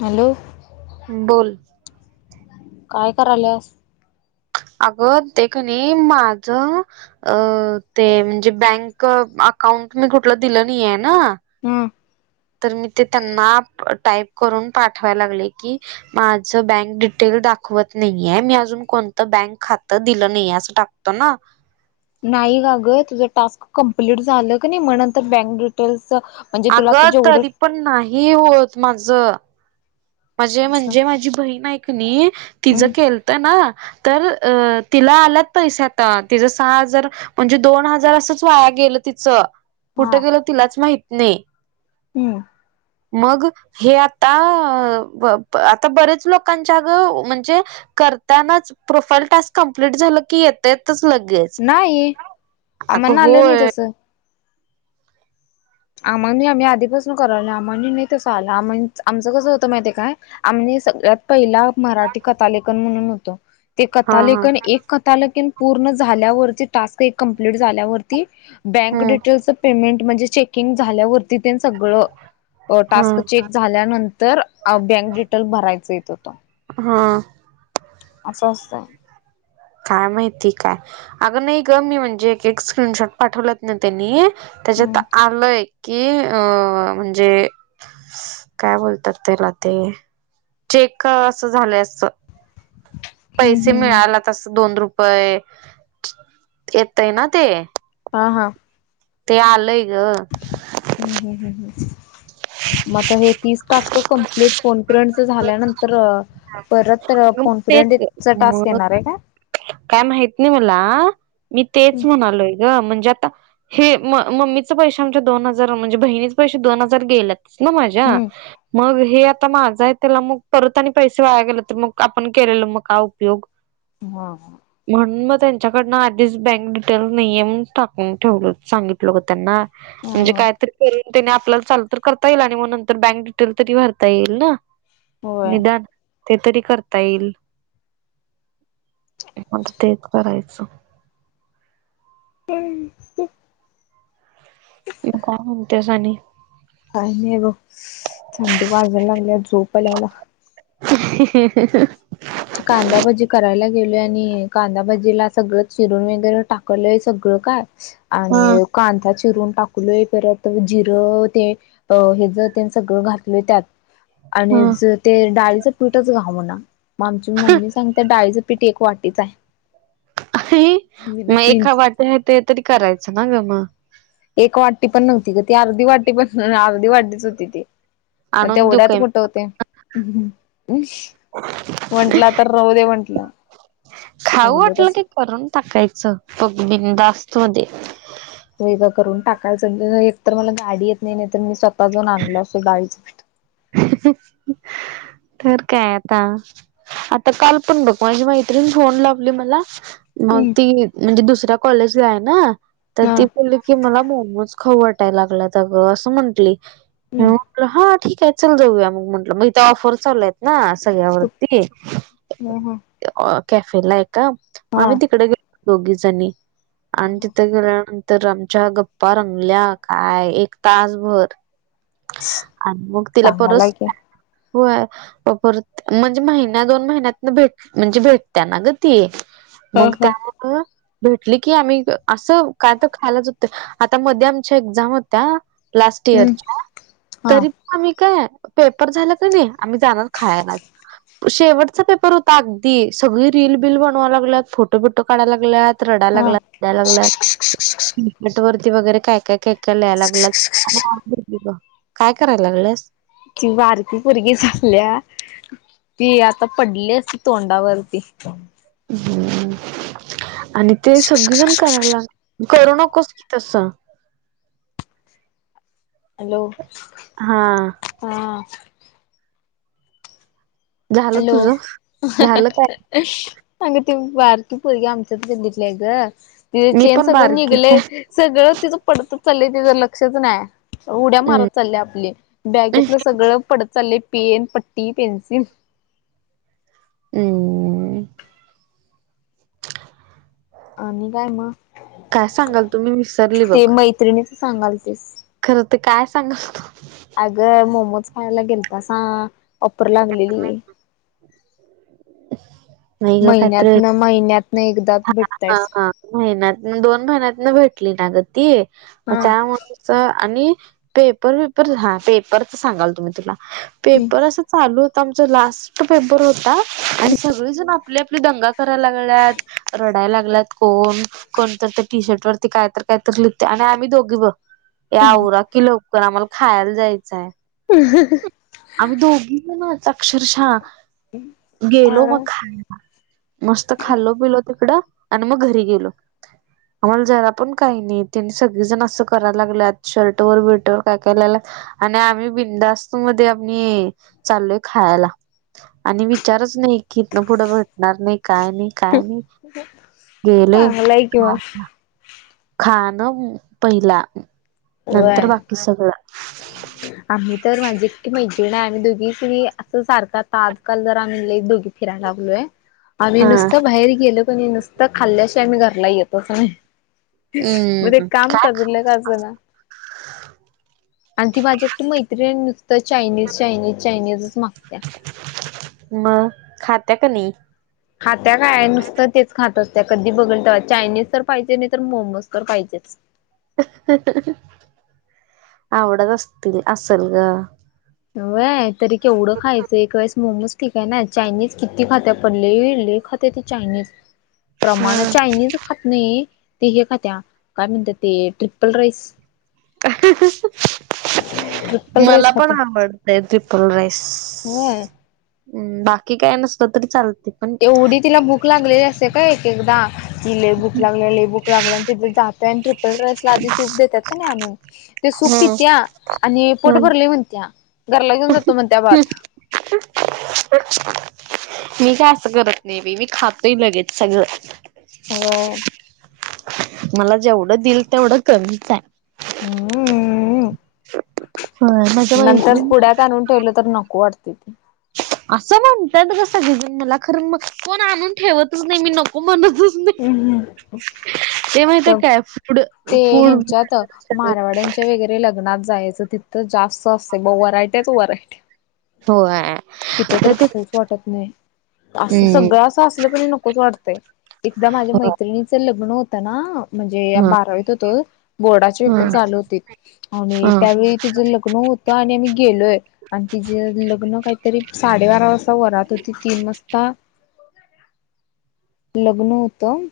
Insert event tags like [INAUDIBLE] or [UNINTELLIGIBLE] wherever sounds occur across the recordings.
Hello बोल काय करायलस अगं तेखणी माझं अ ते म्हणजे बँक अकाउंट मी कुठलं दिलं नाही आहे ना हम तर मी ते त्यांना टाईप करून पाठवायला लागले की माझ बँक डिटेल दाखवत नाहीय मी अजून कोणतं बँक खात दिलं नाही असं टाक तो ना नाही का ग तुझं टास्क कम्प्लीट झालं का नाही म्ह बँक डिटेल्स तुला अग आता जेवढं तरी पण नाही होत माझ. माझे असं म्हणजे माझी बहीण ऐकणी तिचं हम्म केलत ना तर अ तिला आलात पैसे आता तिच सहा हजार म्हणजे दोन हजार असंच वाया गेलं तिचं कुठ हा गेलं तिलाच माहित नाही. हम्म मग हे आता आता बरेच लोकांच्या गं म्हणजे करतानाच प्रोफाईल टास्क कंप्लीट झालं की येतेतच लगेच. नाही अगं आम्हाना आलं नाही होय तसं आम्हा म आम्ही आधीपासून करावल आम्हा नाही तसं आलं आम आमचं कसं होतं माहितीय काय आमही सगळ्यात पहिला मराठी कथालेखन म्हणून होतो ते हा हा कथालेखन एक कथलकन पूर्ण झाल्यावरती टास्क एक कम्प्लीट झाल्यावरती बँक हम्म डिटेल पेमेंट म्हणजे चेकिंग झाल्यावरती तथ सगळ हा टास्क चेक झाल्यानंतर तर बँक डिटेल भरायच येत होत. हा असं असतं. काय माहिती काय अगं नाही ग मी म्हणजे एक एक स्क्रीनशॉट पाठवलंत ना त्यांनी हम्म त्याच्यात आलंय की अ म्हणजे काय बोलतात त्याला ते चेक असं झालंय असं. हम्म पैसे हम्म हम्म मिळाला तर अस दोन रुपये येत आहे ना ते आ हा. ते आलंय ग हम ह मता हे तीस तास कम्प्लीट फोन पिर्यंट झाल्यानंतर परत फोन तेच पिरयंट टास्क मग येणार आहे का? काय माहित नाही मला मी तेच म्हणालोय ग म्हणजे आता. हे म-मम्मीच पैसे आमच्या दोन हजार म्हणजे बहिणीच पैसेे दोन हजार गेल्यात. तीश ना माझ्या हम्म मग हे आता माझं आहेत. त्याला मग परत आणि पैसे वाया गेले तर मग आपण केलेल मग काय उपयोग? हम्म. म्हणून मग त्यांच्याकडनं आधीच बँक डिटेल नाहीेये म्हणूनच टाकून ठेवलं सांगितलं ग त्यांना. ह म्हणजे हा कायतरी करून त्याने आपल्याला चालू तर करता येईल आणि मग नंतर बँक डिटेल तरी भरता येईल ना. होय निदान ते तरी करता येईल. मग आता तेच करायचं. हम ह. मग काय म्हणतेस आणि? काही नाही बग थंडी वाजाय लागल्या झोप याय लागल्या. [INAUDIBLE] कांदाभजी करायला गेलोय आणि कांदाभजीला सगळं चिरून वगैरे टाकलंय सगळं काय? हा आणि कांदा चिरून टाकलोय परत त जिरं ते अ हे जर सगळं घातले त्यात आणि हा ज ते डाळीचं पीठच घावणा मग आमची मम्मी सांगते डाळीचं पीठ एक वाटीच आहे. मी मग तीन एका वाटी आहे ते तरी करायचं ना ग म एक वाटी पण नव्हती ग ती अर्धी वाटी पण अर्धी वाटीच होती ती. मग आणून देऊ तेवढ्यात काय कुठं होतंय? म्हंटला आता राहू दे म्हंटलं. खाऊ ठेवलं वाटलं तस की करून टाकायचं पग बिनधास्त मध्ये. वेगळ करून टाकायचं अं एक तर मला गाडी येत नाही नाही तर मी स्वतः जाऊन आणलो असतो डाळीचं पीठ. [INAUDIBLE] तर काय आता आता काल पण बघ माझी मैत्रीण फोन लावली मला मग हम्म ती म्हणजे दुसऱ्या कॉलेजला आहे ना तर हा. ती बोलली की मला मोमोज खाऊ वाटाय लागल्यात अग असं म्हंटली हां हम्म म्हणल ठीक आहे चल जाऊया मग म्हंटलं मग इथ ऑफर चालू आहेत ना कुठ सगळ्यावरती ए हा ओ कॅफेला एका हा आम्ही तिकडे गेलो दोघी जणी. आणि हा तिथे गेल्यानंतर आमच्या गप्पा रंगल्या काय एक तासभर. आणि मग तिला परस चांगलाय की. होय व परत म्हणजे महिन्या दोन महिन्यातन भेट म्हणजे भेट त्यांना ग ती हा मग हा. त्यामुळं आ भेटली की आम्ही असं काय तर खायला जातोय आता मध्ये आमच्या एक्झाम होत्या लास्ट हम्म इयरच्या हा तरी पण आम्ही काय पेपर झालं का नाही आम्ही जाणार खायालात. शेवटचा पेपर होता अगदी सगळी रील बिल बनवाय लागल्यात, फोटो बिटो काढाय लागल्यात तर रडा हा. लागल्यात, पडा लागल्यात नेट वरती वगैरे काय काय काय तल्या लागल्यात [UNINTELLIGIBLE] काय कराय लागल्यास? किंवा आरती पोरगी झाल्या ती आता पडली असती तोंडावरती. हम्म आणि ते सगळेजण करायला लाग करू नकोस की तसं. हॅलो! हा. हा. झालं हॅलो, तुझं अं हं झालं काय अं अग ती बारकी पोरगी आमच्यात गल्लीतलं ग तिज मी चेन पण सगळं बारकीच आहे निघलयं सगळं तिज पडतचं चाललंय, तिचं लक्षच नाय. उड्या हम्म मारत चालल्या आपली, बॅगेतलं सगळं पडत चाललंय पेन, पट्टी, पेन्सिल उम अ आणि काय म? काय सांगाल तुम्ही, विसरली बघ त्रिणीच सांगालतिस खरं तर काय सांगल तू अगं मोमोज खायला गेलता, सागं ओपर लागलेली. अं, हं महिन्यातनं, महिन्यात नं एकद हा, हा, हा महिन्यातनं, दोन महिन्यातनं भेटली ना ग ती म हा. त्यामुळं च आणि पेपर, बिपर हा पेपरच सांगाल तुम्ही तुला पेपर अस चालू होता, आमच्या लास्ट पेपर होता आणि सगळेजण आपले आपली दंगा करायला लागल्यात. रडायला लागलात कोण कोणतर त्या टी-शर्ट वरती कायतर कायतर लिहता आणि आम्ही दोघी बघं ये आवरा की लवकर आम्हाला खायला जायचं आहे. अं, हं, हं आम्ही दोघी ना अक्षरशः गेलो मग खाय मस्त खाल्लो, पिलो तिकडं आणि मग घरी गेलो. आम्हाला जरा पण काही नाही, त्यांने सगळेजण असं करायला लागल्यात शर्ट वर बिरटं व काय काय लात आणि आम्ही बिंदास्तू मध्ये आम्ही चाललोय खायला. आणि विचारच नाही की इथन पुढं भेटणार नाही, काय नाही काय नाही गेले चांगलंय कि मग. खाण पहिला नंतर होय. बाकी सगळं. आम्ही तर माझी एकटी मैत्रीण आहे, आम्ही दोघी क नई असं सारखा आता आजकल जरा लई दोघी फिरायला लागलोय आम्ही हा नुसतं बाहेर गेलो कि नई नुसतं खाल्ल्या शिवाय घरला येतंच नाही. मग हम्म एक काम काय खा कजरलं का अजं ना आणि ती माझी एकटी मैत्रिण नुसतं चायनीज, चायनीज, चायनीजच मागत्या म खात्या का नाही? खात्या काय नुसतं तेच खातात कधी बघलं तेव्हा चायनीज तर पाहिजे नाही तर मोमोज तर पाहिजेच. आवडत असतील असंल ग व्हय, तरी केवढं खायचं एक वेळेस मोमोज ठीक आहे ना, चायनीज किती खात्यात पण लई, लई खात्या ती चायनीज. प्रमाण चायनीज खात नाही ते हे खात्या काय म्हणत्यात ते ट्रिपल राईस ट्रिप्पल मला राईस पण आवडतयं ट्रिपल राईस. व्हयं हम्म बाकी काय नसतं तरी चालते. पण एवढी तिला भूक लागलेली असे का एक, एकदा कि अं भुक लागलेली, भुक लागलंन तिथे जातंय आणि ट्रिपल राईस ला आधी सूप देतात का नाही आणून ते सूप हम्म पित्या आणि पोट हम भरले म्हणत्या, घरला घेऊन जातो म्हणत्या भात [INAUDIBLE] मी काय असं करत नाही बी मी खातेय लगेच सगळं. होय मला जेवढं दिलं, तेवढं कमीच आहे [UNINTELLIGIBLE] होय मग नंतर पुढ्यात आणून ठेवलं तर नको वाटते ते असं म्हणतात कसं गजून मला खरं मग कोण आणून ठेवतच नाही मी नको म्हणतच नाही हम् हम्म ते माहितीये काय फूड ते फूड ह्यांच्यात मारवाड्यांच्या वगैरे लग्नात जायचं तिथं जास्त असते मग वरायट्याच वरायट्या होय तिथ तर खाऊच वाटत नाही असं हम्म सगळं असं असलं तरी नकोच वाटतंय. एकदा माझ्या मैत्रिणीचं लग्न होतं ना म्हणजे हा बारावीत होतो बोर्डाचे पेपर हा चालू होते आणि हा त्यावेळी तिचं लग्न होतं आणि आम्ही गेलोय आणि तिचेे लग्न काहीतरी साडेबारा वाजता वरात होती तीन वाजता लग्न होतं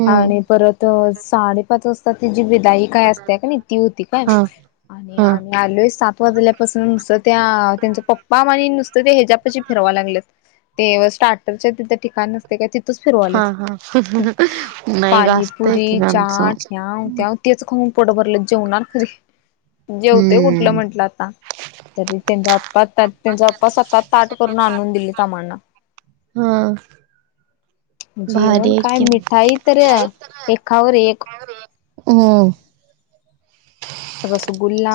हम्म आणि परत साडेपाच वाजता त जी विदाई काय असते का नाही ती होती काय हा आणि हा आम्ही आलोय सात वाजल्यापासून नुसतं त्या त्यांच पप्पा आणि नुसतं ते ह्याजपाची फिरवां लागलं ते स्टार्टरच्याचे तिथं ठिकाण असते काय ती हा हा नाही घासतय कि पाणीपुरी लांबच चाट ह्याव त्याव तेच खाऊन पोट भरलंय जेवणार कधी, जेवते कुठलं हम्म म्हंटलं आता तरी त्यांचा अप्पा त्यांचा अप्पा सतत ताट करून आणून दिलेत आम्हाला हम्म भारी आहेत की ताई तर एकावर एक हम्म रसगुल्ला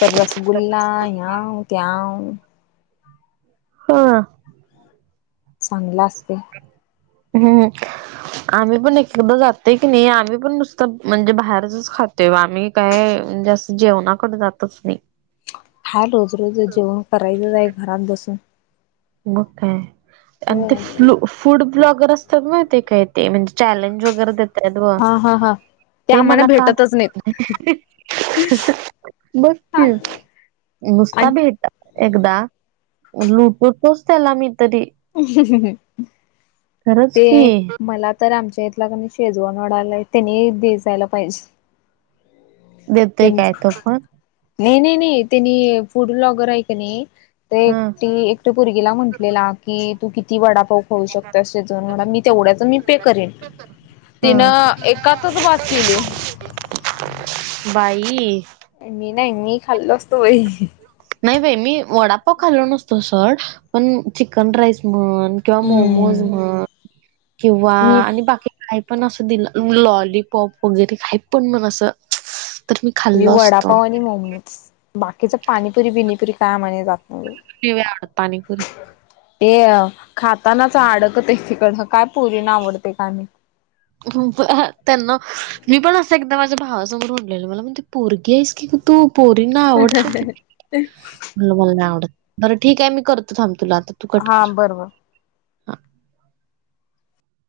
पर रसगुल्ला ह्याव त्यावा हा चांगलं असते हम्म आम्ही पण कुड जातोय की नाही आम्ही पण नुसतं म्हणजे बाहेरचच खात तेव्हा आम्ही काय जास्त जेवणाकडे जातच नाही काय रोज रोज च जेवण करायचच आहे घरात बसून मग काय, आणि ते फ्लू फूड ब्लॉगर असतात माहितेय काय, ते म्हणजे चॅलेंज वगैरे देत हा हा हा ते आम्हाला मला काम, भेटतच नाहीत बघ हा की नुसता आणि भेट एकदा लुटतोच त्याला मी तरी खरंच ते की मला तर आमच्या इथला का नई शेजवान वाढालाय त्यांनी दि जायला पाहिजे देतोय त्याचं काय तो पण नाही नाही नाही त्यांनी फूड ब्लॉगर ऐ का नाही ते हा एकटी पोरगीला म्हटलेला की तू किती वडा पाव खाऊ शकते शेजवान वडा मी तेवढ्याच मी पे करेन हा तिनं एकातच बास केली बाई मी नाही मी खाल्लो असतो बाई नाही बाई मी वडापाव खाल्लो नसतो सर पण चिकन राईस म्हणं. किंवा मोमोज हम्म म्हणं किंवा मी आणि बाकी - काय पण असं दिलं लॉलीपॉप वगैरे काही पण पण असं. तर मी खाल्लो असतो वडापाव आणि मॉमज बाकीच पाणीपुरी बिनीपुरी काय म्हणा जात नाही. पिवळ्या हातानी पुरी - ते खातानाचं अडकत्या तिकडं काय पोरीना आवडते का नाही. त्यांना मी पण असं एकदा माझ्या भावासमोर उोललेलं मला म्हणते पोरगी आहेस की की तू. पोरीना आवडतं कि मला नाही आवडत बरं ठीक आहे मी करतो थांब तुला आता. तू कट हा कर बरोबर.